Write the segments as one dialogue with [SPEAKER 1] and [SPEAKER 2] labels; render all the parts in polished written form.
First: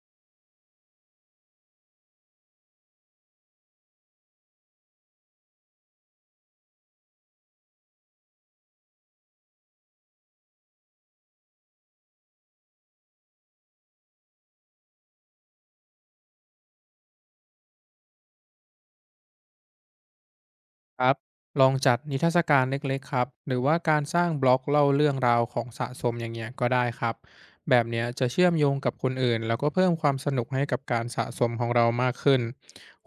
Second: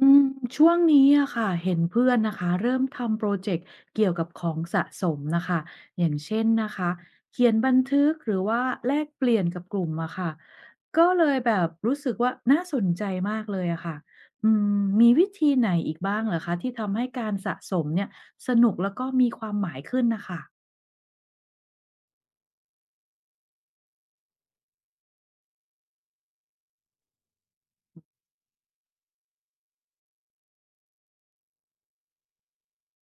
[SPEAKER 1] อืมช่วงนี้อะค่ะเห็นเพื่อนนะคะเริ่มทำโปรเจกต์เกี่ยวกับของสะสมนะคะอย่างเช่นนะคะเขียนบันทึกหรือว่าแลกเปลี่ยนกับกลุ่มอะค่ะก็เลยแบบรู้สึกว่าน่าสนใจมากเลยอะค่ะอืมมีวิธีไหนอีกบ้างเหรอคะที่ทำให้การสะสมเนี่ยสนุกแล้วก็มีความหมายขึ้นนะคะ
[SPEAKER 2] ครับลองจัดนิทรรศการเล็กๆครับหรือว่าการสร้างบล็อกเล่าเรื่องราวของสะสมอย่างเงี้ยก็ได้ครับแบบเนี้ยจะเชื่อมโยงกับคนอื่นแล้วก็เพิ่มความสนุกให้กับการสะสมของเรามากขึ้น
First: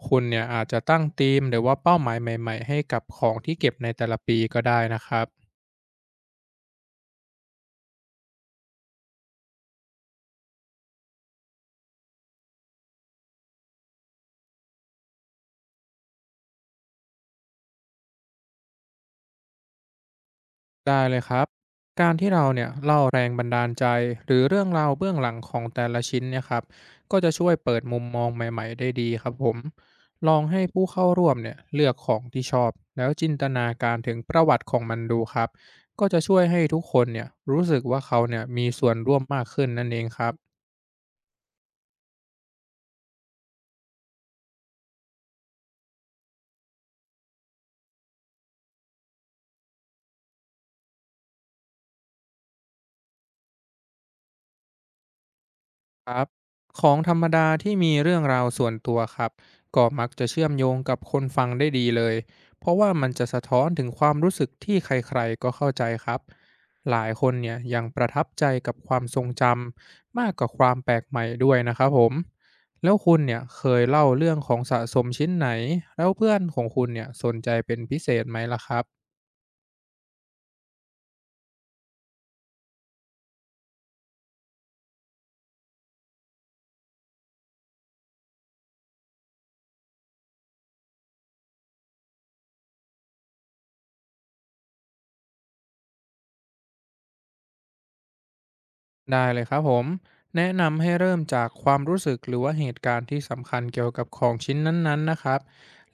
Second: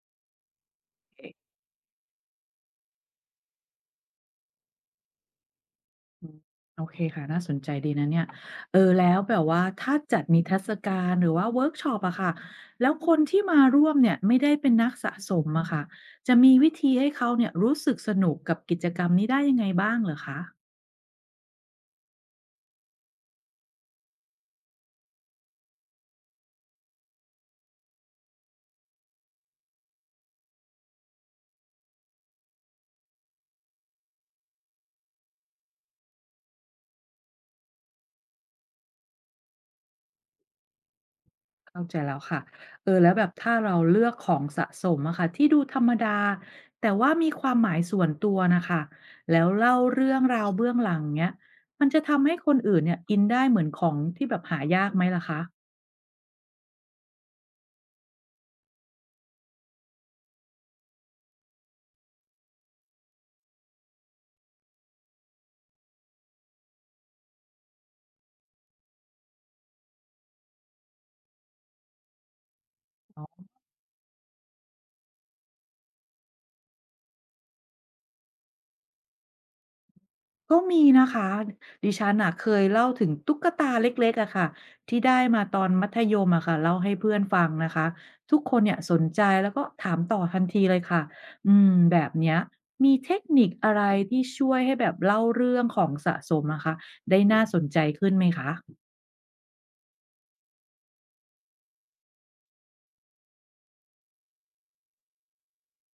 [SPEAKER 2] คุณเนี่ยอาจจะตั้งธีมหรือว่าเป้าหมายใหม่ๆให้กับของที่เก็บในแต่ละปีก็ได้นะครับ
[SPEAKER 1] อืมโอเคค่ะน่าสนใจดีนะเนี่ยเออแล้วแบบว่าถ้าจัดนิทรรศการหรือว่าเวิร์กช็อปอะค่ะแล้วคนที่มาร่วมเนี่ยไม่ได้เป็นนักสะสมอะค่ะจะมีวิธีให้เขาเนี่ยรู้สึกสนุกกับกิจกรรมนี้ได้ยังไงบ้างเหรอคะ
[SPEAKER 2] ได้เลยครับการที่เราเนี่ยเล่าแรงบันดาลใจหรือเรื่องราวเบื้องหลังของแต่ละชิ้นเนี่ยครับก็จะช่วยเปิดมุมมองใหม่ๆได้ดีครับผมลองให้ผู้เข้าร่วมเนี่ยเลือกของที่ชอบแล้วจินตนาการถึงประวัติของมันดูครับก็จะช่วยให้ทุกคนเนี่ยรู้สึกว่าเขาเนี่ยมีส่วนร่วมมากขึ้นนั่นเองครับ
[SPEAKER 1] เข้าใจแล้วค่ะเออแล้วแบบถ้าเราเลือกของสะสมอะค่ะที่ดูธรรมดาแต่ว่ามีความหมายส่วนตัวน่ะค่ะแล้วเล่าเรื่องราวเบื้องหลังเงี้ยมันจะทำให้คนอื่นเนี่ยอินได้เหมือนของที่แบบหายากไหมล่ะคะ
[SPEAKER 2] ครับของธรรมดาที่มีเรื่องราวส่วนตัวครับก็มักจะเชื่อมโยงกับคนฟังได้ดีเลยเพราะว่ามันจะสะท้อนถึงความรู้สึกที่ใครๆก็เข้าใจครับหลายคนเนี่ยยังประทับใจกับความทรงจำมากกว่าความแปลกใหม่ด้วยนะครับผมแล้วคุณเนี่ยเคยเล่าเรื่องของสะสมชิ้นไหนแล้วเพื่อนของคุณเนี่ยสนใจเป็นพิเศษไหมล่ะครับ
[SPEAKER 1] ก็มีนะคะดิฉันน่ะเคยเล่าถึงตุ๊กตาเล็กๆอะค่ะที่ได้มาตอนมัธยมอะค่ะเล่าให้เพื่อนฟังนะคะทุกคนเนี่ยสนใจแล้วก็ถามต่อทันทีเลยค่ะแบบเนี้ยมีเทคนิคอะไรที่ช่วยให้แบบเล่าเรื่องของสะสมนะคะได้น่าสนใจขึ้นไหมคะ
[SPEAKER 2] ได้เลยครับผมแนะนำให้เริ่มจากความรู้สึกหรือว่าเหตุการณ์ที่สำคัญเกี่ยวกับของชิ้นนั้นๆนะครับ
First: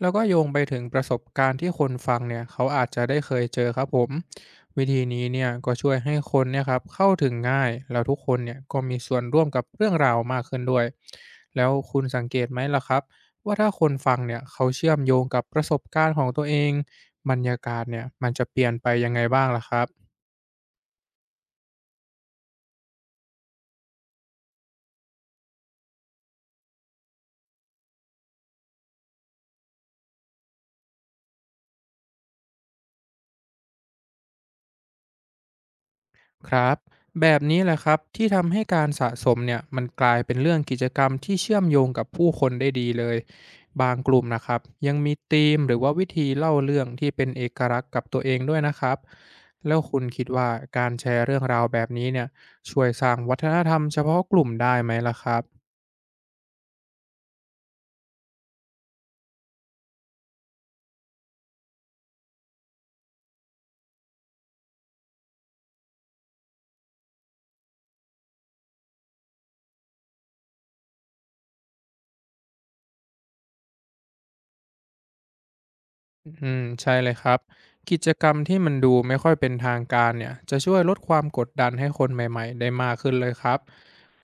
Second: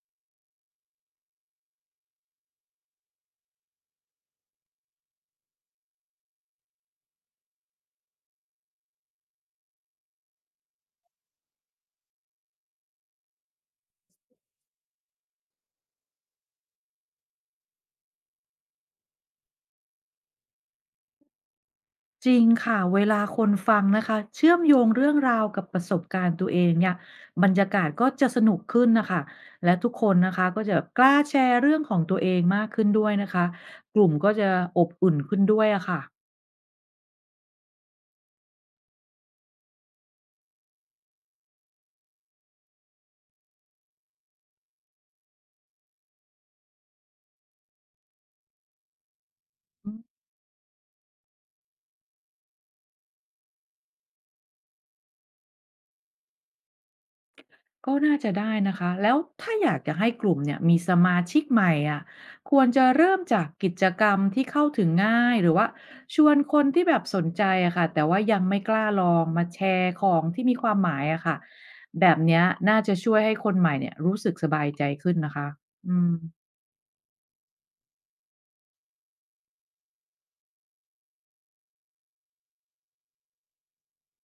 [SPEAKER 2] แล้วก็โยงไปถึงประสบการณ์ที่คนฟังเนี่ยเขาอาจจะได้เคยเจอครับผมวิธีนี้เนี่ยก็ช่วยให้คนเนี่ยครับเข้าถึงง่ายแล้วทุกคนเนี่ยก็มีส่วนร่วมกับเรื่องราวมากขึ้นด้วยแล้วคุณสังเกตไหมล่ะครับว่าถ้าคนฟังเนี่ยเขาเชื่อมโยงกับประสบการณ์ของตัวเองบรรยากาศเนี่ยมันจะเปลี่ยนไปยังไงบ้างล่ะครับ
[SPEAKER 1] จริงค่ะเวลาคนฟังนะคะเชื่อมโยงเรื่องราวกับประสบการณ์ตัวเองเนี่ยบรรยากาศก็จะสนุกขึ้นนะคะและทุกคนนะคะก็จะกล้าแชร์เรื่องของตัวเองมากขึ้นด้วยนะคะกลุ่มก็จะอบอุ่นขึ้นด้วยอะค่ะ
[SPEAKER 2] ครับแบบนี้แหละครับที่ทำให้การสะสมเนี่ยมันกลายเป็นเรื่องกิจกรรมที่เชื่อมโยงกับผู้คนได้ดีเลยบางกลุ่มนะครับยังมีธีมหรือว่าวิธีเล่าเรื่องที่เป็นเอกลักษณ์กับตัวเองด้วยนะครับแล้วคุณคิดว่าการแชร์เรื่องราวแบบนี้เนี่ยช่วยสร้างวัฒนธรรมเฉพาะกลุ่มได้ไหมล่ะครับ
[SPEAKER 1] ก็น่าจะได้นะคะแล้วถ้าอยากจะให้กลุ่มเนี่ยมีสมาชิกใหม่อ่ะควรจะเริ่มจากกิจกรรมที่เข้าถึงง่ายหรือว่าชวนคนที่แบบสนใจอะค่ะแต่ว่ายังไม่กล้าลองมาแชร์ของที่มีความหมายอะค่ะแบบเนี้ยน่าจะช่วยให้คนใหม่เนี่ยรู้สึกสบายใจขึ้นนะคะอื
[SPEAKER 2] อืมใช่เลยครับกิจกรรมที่มันดูไม่ค่อยเป็นทางการเนี่ยจะช่วยลดความกดดันให้คนใหม่ๆได้มากขึ้นเลยครับ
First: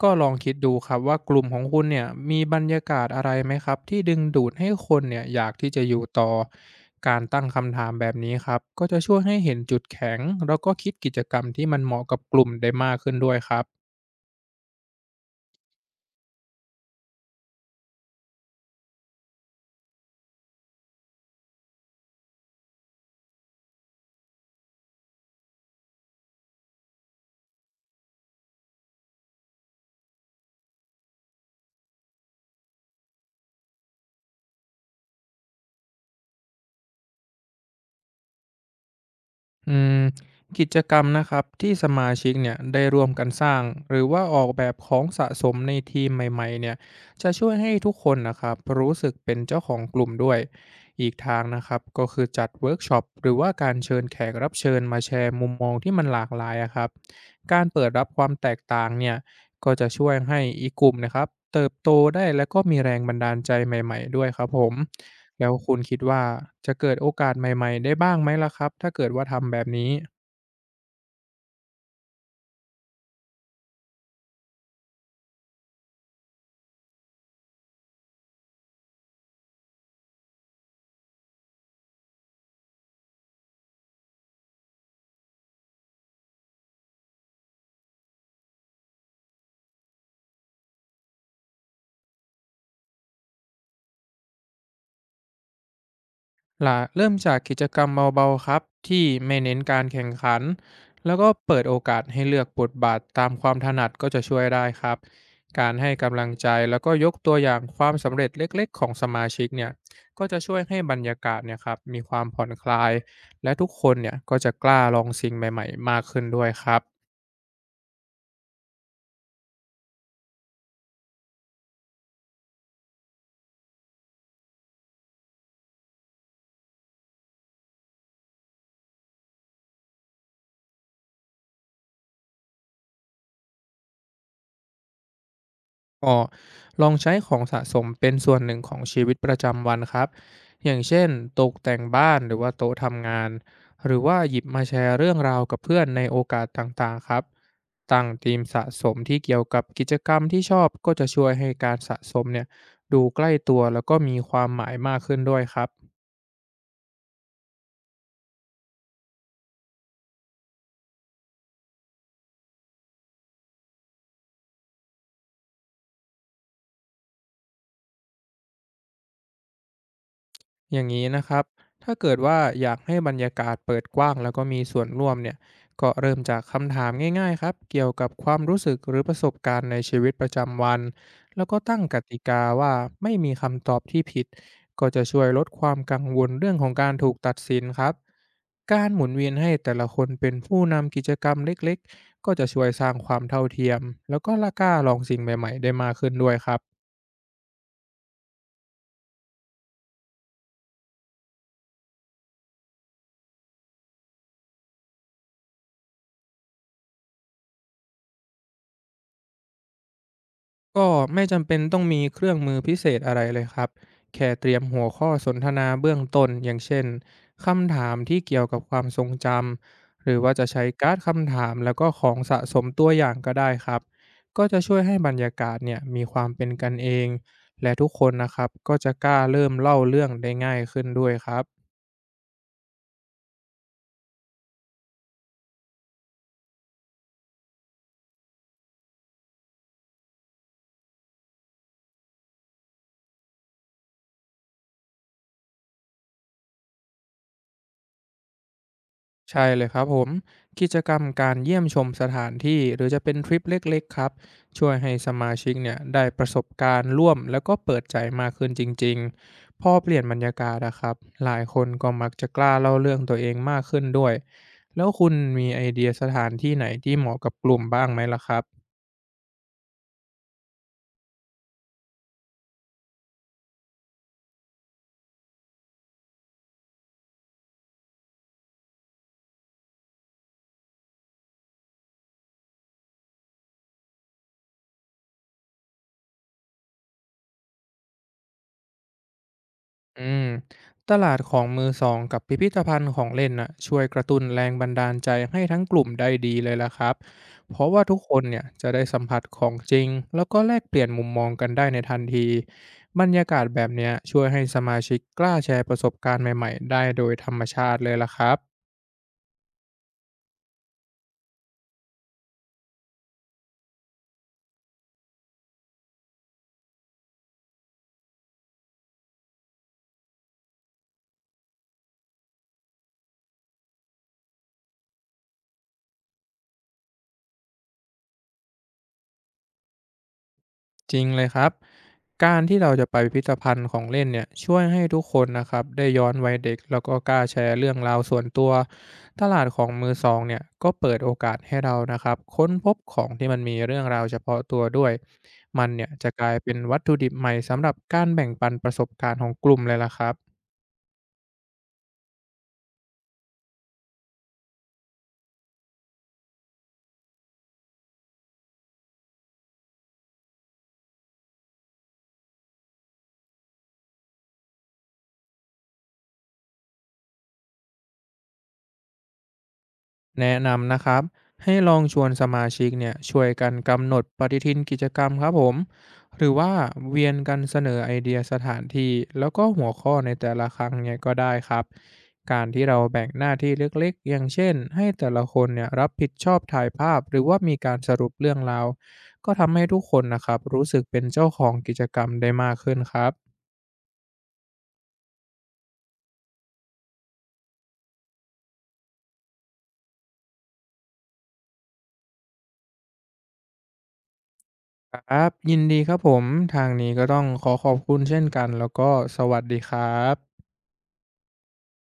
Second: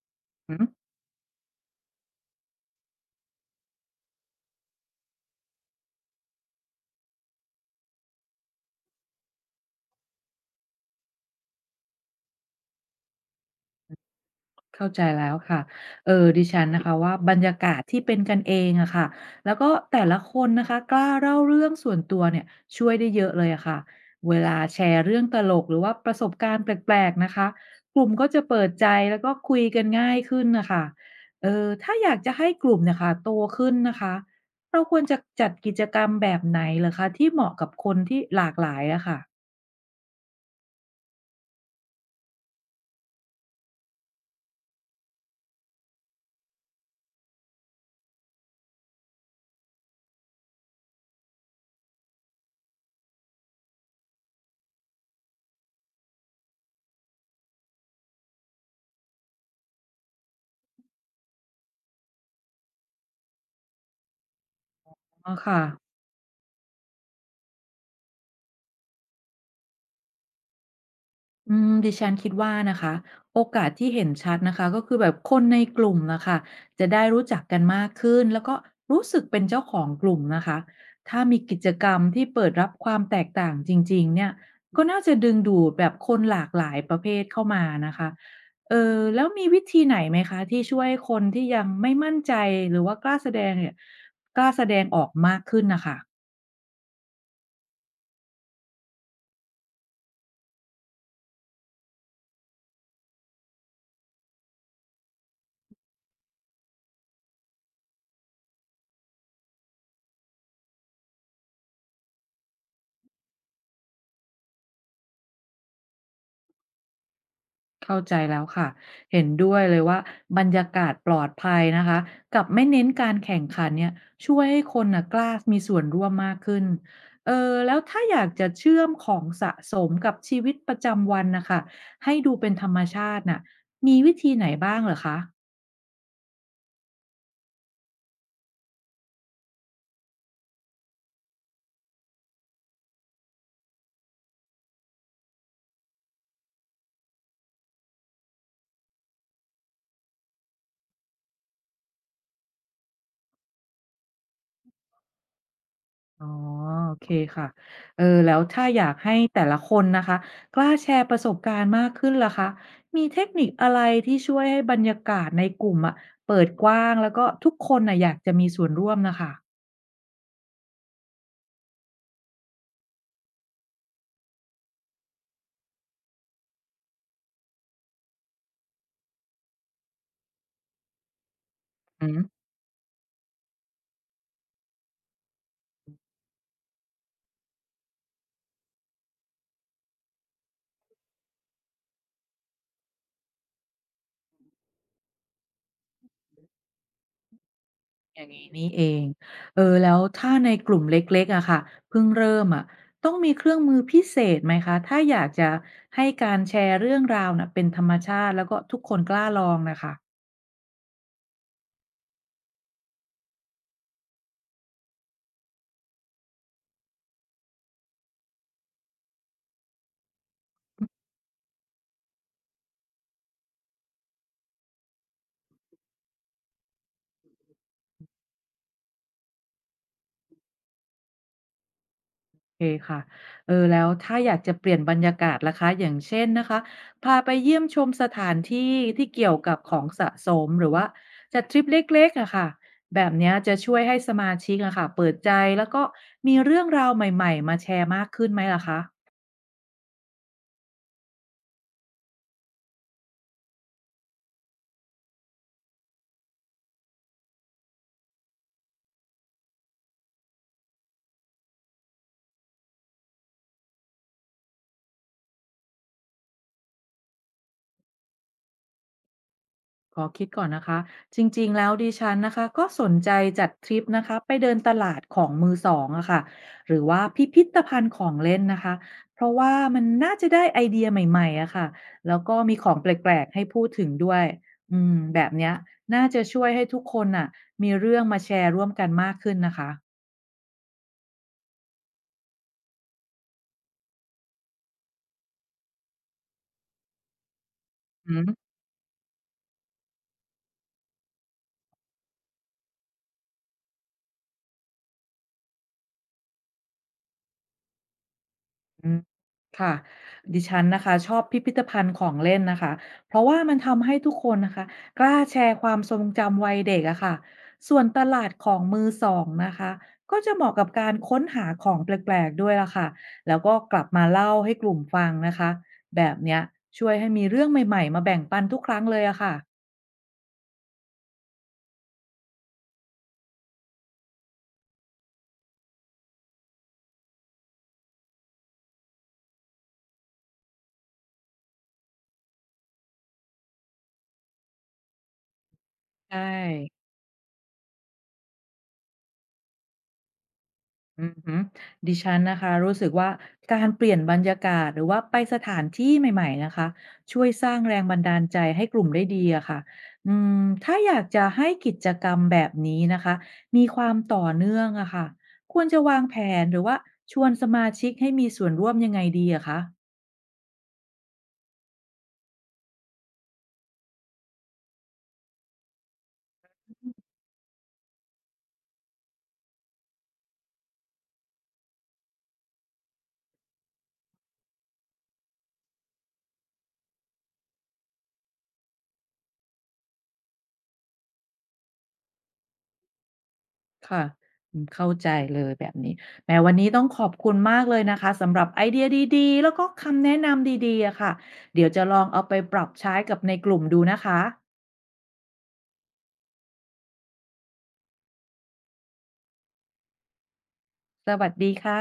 [SPEAKER 2] ก็ลองคิดดู
[SPEAKER 1] ม
[SPEAKER 2] ครับว่ากลุ่มของคุณเนี่ยมีบรรยากาศอะไรไหมครับที่ดึงดูดให้คนเนี่ยอยากที่จะอยู่ต่อการตั้งคำถามแบบนี้ครับก็จะช่วยให้เห็นจุดแข็งแล้วก็คิดกิจกรรมที่มันเหมาะกับกลุ่มได้มากขึ้นด้วยครับ
[SPEAKER 1] เข้าใจแล้วค่ะเออดิฉันนะคะว่าบรรยากาศที่เป็นกันเองอะค่ะแล้วก็แต่ละคนนะคะกล้าเล่าเรื่องส่วนตัวเนี่ยช่วยได้เยอะเลยอะค่ะเวลาแชร์เรื่องตลกหรือว่าประสบการณ์แปลกๆนะคะกลุ่มก็จะเปิดใจแล้วก็คุยกันง่ายขึ้นนะคะเออถ้าอยากจะให้กลุ่มเนี่ยค่ะโตขึ้นนะคะเราควรจะจัดกิจกรรมแบบไหนเหรอคะที่เหมาะกับคนที่หลากหลายอะค่ะ
[SPEAKER 2] อืมกิจกรรมนะครับที่สมาชิกเนี่ยได้ร่วมกันสร้างหรือว่าออกแบบของสะสมในทีมใหม่ๆเนี่ยจะช่วยให้ทุกคนนะครับรู้สึกเป็นเจ้าของกลุ่มด้วยอีกทางนะครับก็คือจัดเวิร์กช็อปหรือว่าการเชิญแขกรับเชิญมาแชร์มุมมองที่มันหลากหลายอะครับการเปิดรับความแตกต่างเนี่ย ก็จะช่วยให้อีกกลุ่มนะครับเติบโตได้และก็มีแรงบันดาลใจใหม่ๆด้วยครับผม
[SPEAKER 1] อ๋อ
[SPEAKER 2] แล้ว
[SPEAKER 1] ค่ะ
[SPEAKER 2] คุณคิดว่าจะเกิดโอกาสใหม่ๆได้บ้างไหมล่ะครับถ้าเกิดว่าทำแบบนี้
[SPEAKER 1] ดิฉันคิดว่านะคะโอกาสที่เห็นชัดนะคะก็คือแบบคนในกลุ่มนะคะจะได้รู้จักกันมากขึ้นแล้วก็รู้สึกเป็นเจ้าของกลุ่มนะคะถ้ามีกิจกรรมที่เปิดรับความแตกต่างจริงๆเนี่ยก็น่าจะดึงดูดแบบคนหลากหลายประเภทเข้ามานะคะเออแล้วมีวิธีไหนไหมคะที่ช่วยคนที่ยังไม่มั่นใจหรือว่ากล้าแสดงเนี่ยกล้าแสดงออกมากขึ้นนะคะ
[SPEAKER 2] ล่ะเริ่มจากกิจกรรมเบาๆครับที่ไม่เน้นการแข่งขันแล้วก็เปิดโอกาสให้เลือกบทบาทตามความถนัดก็จะช่วยได้ครับการให้กำลังใจแล้วก็ยกตัวอย่างความสำเร็จเล็กๆของสมาชิกเนี่ยก็จะช่วยให้บรรยากาศเนี่ยครับมีความผ่อนคลายและทุกคนเนี่ยก็จะกล้าลองสิ่งใหม่ๆมากขึ้นด้วยครับ
[SPEAKER 1] เข้าใจแล้วค่ะเห็นด้วยเลยว่าบรรยากาศปลอดภัยนะคะกับไม่เน้นการแข่งขันเนี่ยช่วยให้คนน่ะกล้ามีส่วนร่วมมากขึ้นเออแล้วถ้าอยากจะเชื่อมของสะสมกับชีวิตประจำวันนะคะให้ดูเป็นธรรมชาติน่ะมีวิธีไหนบ้างเหรอคะ
[SPEAKER 2] ก็ลองใช้ของสะสมเป็นส่วนหนึ่งของชีวิตประจำวันครับอย่างเช่นตกแต่งบ้านหรือว่าโต๊ะทำงานหรือว่าหยิบมาแชร์เรื่องราวกับเพื่อนในโอกาสต่างๆครับตั้งธีมสะสมที่เกี่ยวกับกิจกรรมที่ชอบก็จะช่วยให้การสะสมเนี่ยดูใกล้ตัวแล้วก็มีความหมายมากขึ้นด้วยครับ
[SPEAKER 1] อ๋อโอเคค่ะเออแล้วถ้าอยากให้แต่ละคนนะคะกล้าแชร์ประสบการณ์มากขึ้นล่ะคะมีเทคนิคอะไรที่ช่วยให้บรรยากาศในกลุ่มอะเปิดกว้างแล้วก็ทุกคนน่ะอยากจะมีส่วนร่วมนะคะ
[SPEAKER 2] อย่างนี้นะครับ ถ้าเกิดว่าอยากให้บรรยากาศเปิดกว้างแล้วก็มีส่วนร่วมเนี่ย ก็เริ่มจากคำถามง่ายๆครับ เกี่ยวกับความรู้สึกหรือประสบการณ์ในชีวิตประจำวัน แล้วก็ตั้งก
[SPEAKER 1] อืม
[SPEAKER 2] ติกาว่าไม่มีคำตอบที่ผิด ก็จะช่วยลดความกังวลเรื่องของการถูกตัดสินครับ การหมุนเวียนให้แต่ละคนเป็นผู้นำกิจกรรมเล็กๆก็จะช่วยสร้างความเท่าเทียมแล้วก็ละกล้าลองสิ่งใหม่ๆได้มากขึ้นด้วยครับ
[SPEAKER 1] อย่างนี้นี่เองเออแล้วถ้าในกลุ่มเล็กๆอะค่ะเพิ่งเริ่มอะต้องมีเครื่องมือพิเศษไหมคะถ้าอยากจะให้การแชร์เรื่องราวน่ะเป็นธรรมชาติแล้วก็ทุกคนกล้าลองนะคะ
[SPEAKER 2] ก็ไม่จำเป็นต้องมีเครื่องมือพิเศษอะไรเลยครับ แค่เตรียมหัวข้อสนทนาเบื้องต้นอย่างเช่นคำถามที่เกี่ยวกับความทรงจำหรือว่าจะใช้การ์ดคำถามแล้วก็ของสะสมตัวอย่างก็ได้ครับก็จะช่วยให้บรรยากาศเนี่ยมีความเป็นกันเองและทุกคนนะครับก็จะกล้าเริ่มเล่าเรื่องได้ง่ายขึ้นด้วยครับ
[SPEAKER 1] โอเคค่ะเออแล้วถ้าอยากจะเปลี่ยนบรรยากาศล่ะคะ อย่างเช่นนะคะ พาไปเยี่ยมชมสถานที่ที่เกี่ยวกับของสะสมหรือว่าจัดทริปเล็กๆอะค่ะแบบเนี้ยจะช่วยให้สมาชิกอะค่ะเปิดใจแล้วก็มีเรื่องราวใหม่ๆมาแชร์มากขึ้นไหมล่ะคะ
[SPEAKER 2] ใช่เลยครับผมกิจกรรมการเยี่ยมชมสถานที่หรือจะเป็นทริปเล็กๆครับช่วยให้สมาชิกเนี่ยได้ประสบการณ์ร่วมแล้วก็เปิดใจมากขึ้นจริงๆพอเปลี่ยนบรรยากาศนะครับหลายคนก็มักจะกล้าเล่าเรื่องตัวเองมากขึ้นด้วยแล้วคุณมีไอเดียสถานที่ไหนที่เหมาะกับกลุ่มบ้างไหมล่ะครับ
[SPEAKER 1] ขอคิดก่อนนะคะจริงๆแล้วดิฉันนะคะก็สนใจจัดทริปนะคะไปเดินตลาดของมือสองอะค่ะหรือว่าพิพิธภัณฑ์ของเล่นนะคะเพราะว่ามันน่าจะได้ไอเดียใหม่ๆอะค่ะแล้วก็มีของแปลกๆให้พูดถึงด้วยแบบเนี้ยน่าจะช่วยให้ทุกคนน่ะมีเรื่องมาแชร์ร่วมกันมากขึ้นนะคะ
[SPEAKER 2] อืมตลาดของมือสองกับพิพิธภัณฑ์ของเล่นน่ะช่วยกระตุ้นแรงบันดาลใจให้ทั้งกลุ่มได้ดีเลยล่ะครับเพราะว่าทุกคนเนี่ยจะได้สัมผัสของจริงแล้วก็แลกเปลี่ยนมุมมองกันได้ในทันทีบรรยากาศแบบเนี้ยช่วยให้สมาชิกกล้าแชร์ประสบการณ์ใหม่ๆได้โดยธรรมชาติเลยล่ะครับ
[SPEAKER 1] อืมค่ะดิฉันนะคะชอบพิพิธภัณฑ์ของเล่นนะคะเพราะว่ามันทำให้ทุกคนนะคะกล้าแชร์ความทรงจำวัยเด็กอะค่ะส่วนตลาดของมือสองนะคะก็จะเหมาะกับการค้นหาของแปลกๆด้วยล่ะค่ะแล้วก็กลับมาเล่าให้กลุ่มฟังนะคะแบบเนี้ยช่วยให้มีเรื่องใหม่ๆมาแบ่งปันทุกครั้งเลยอะค่ะ
[SPEAKER 2] จริงเลยครับการที่เราจะไปพิพิธภัณฑ์ของเล่นเนี่ยช่วยให้ทุกคนนะครับได้ย้อนวัยเด็กแล้วก็กล้าแชร์เรื่องราวส่วนตัวตลาดของมือสองเนี่ยก็เปิดโอกาสให้เรานะครับค้นพบของที่มันมีเรื่องราวเฉพาะตัวด้วยมันเนี่ยจะ
[SPEAKER 1] ใช
[SPEAKER 2] กลายเป็นวัต
[SPEAKER 1] ่
[SPEAKER 2] ถุดิบใหม่สำหรับการแบ่งปันประสบการณ์ของกลุ่มเลยล่ะครับ
[SPEAKER 1] อือฮึดิฉันนะคะรู้สึกว่าการเปลี่ยนบรรยากาศหรือว่าไปสถานที่ใหม่ๆนะคะช่วยสร้างแรงบันดาลใจให้กลุ่มได้ดีอะค่ะอืมถ้าอยากจะให้กิจกรรมแบบนี้นะคะมีความต่อเนื่องอะค่ะควรจะวางแผนหรือว่าชวนสมาชิกให้มีส่วนร่วมยังไงดีอะคะ
[SPEAKER 2] แนะนำนะครับให้ลองชวนสมาชิกเนี่ยช่วยกันกำหนดปฏิทินกิจกรรมครับผมหรือว่าเวียนกันเสนอไอเดียสถานที่แล้วก็หัวข้อในแต่ละครั้งเนี่ยก็ได้ครับการที่เราแบ่งหน้าที่เล็กๆอย่างเช่นให้แต่ละคนเนี่ยรับผิดชอบถ่ายภาพหรือว่ามีการสรุปเรื่องราวก็ทำให้ทุกคนนะครับรู้สึกเป็นเจ้าของกิจกรรมได้มากขึ้นครับ
[SPEAKER 1] ค่ะอืมเข้าใจเลยแบบนี้แหมวันนี้ต้องขอบคุณมากเลยนะคะสำหรับไอเดียดีๆแล้วก็คำแนะนำดีๆอะค่ะเดี๋ยวจะลองเอาไปปรับใช้กับในกลุ่มดูนะคะ
[SPEAKER 2] ครับยินดีครับผมทางนี้ก็ต้องขอขอบคุณเช่นกันแล้วก็สวัสดีครับ
[SPEAKER 1] สวัสดีค่ะ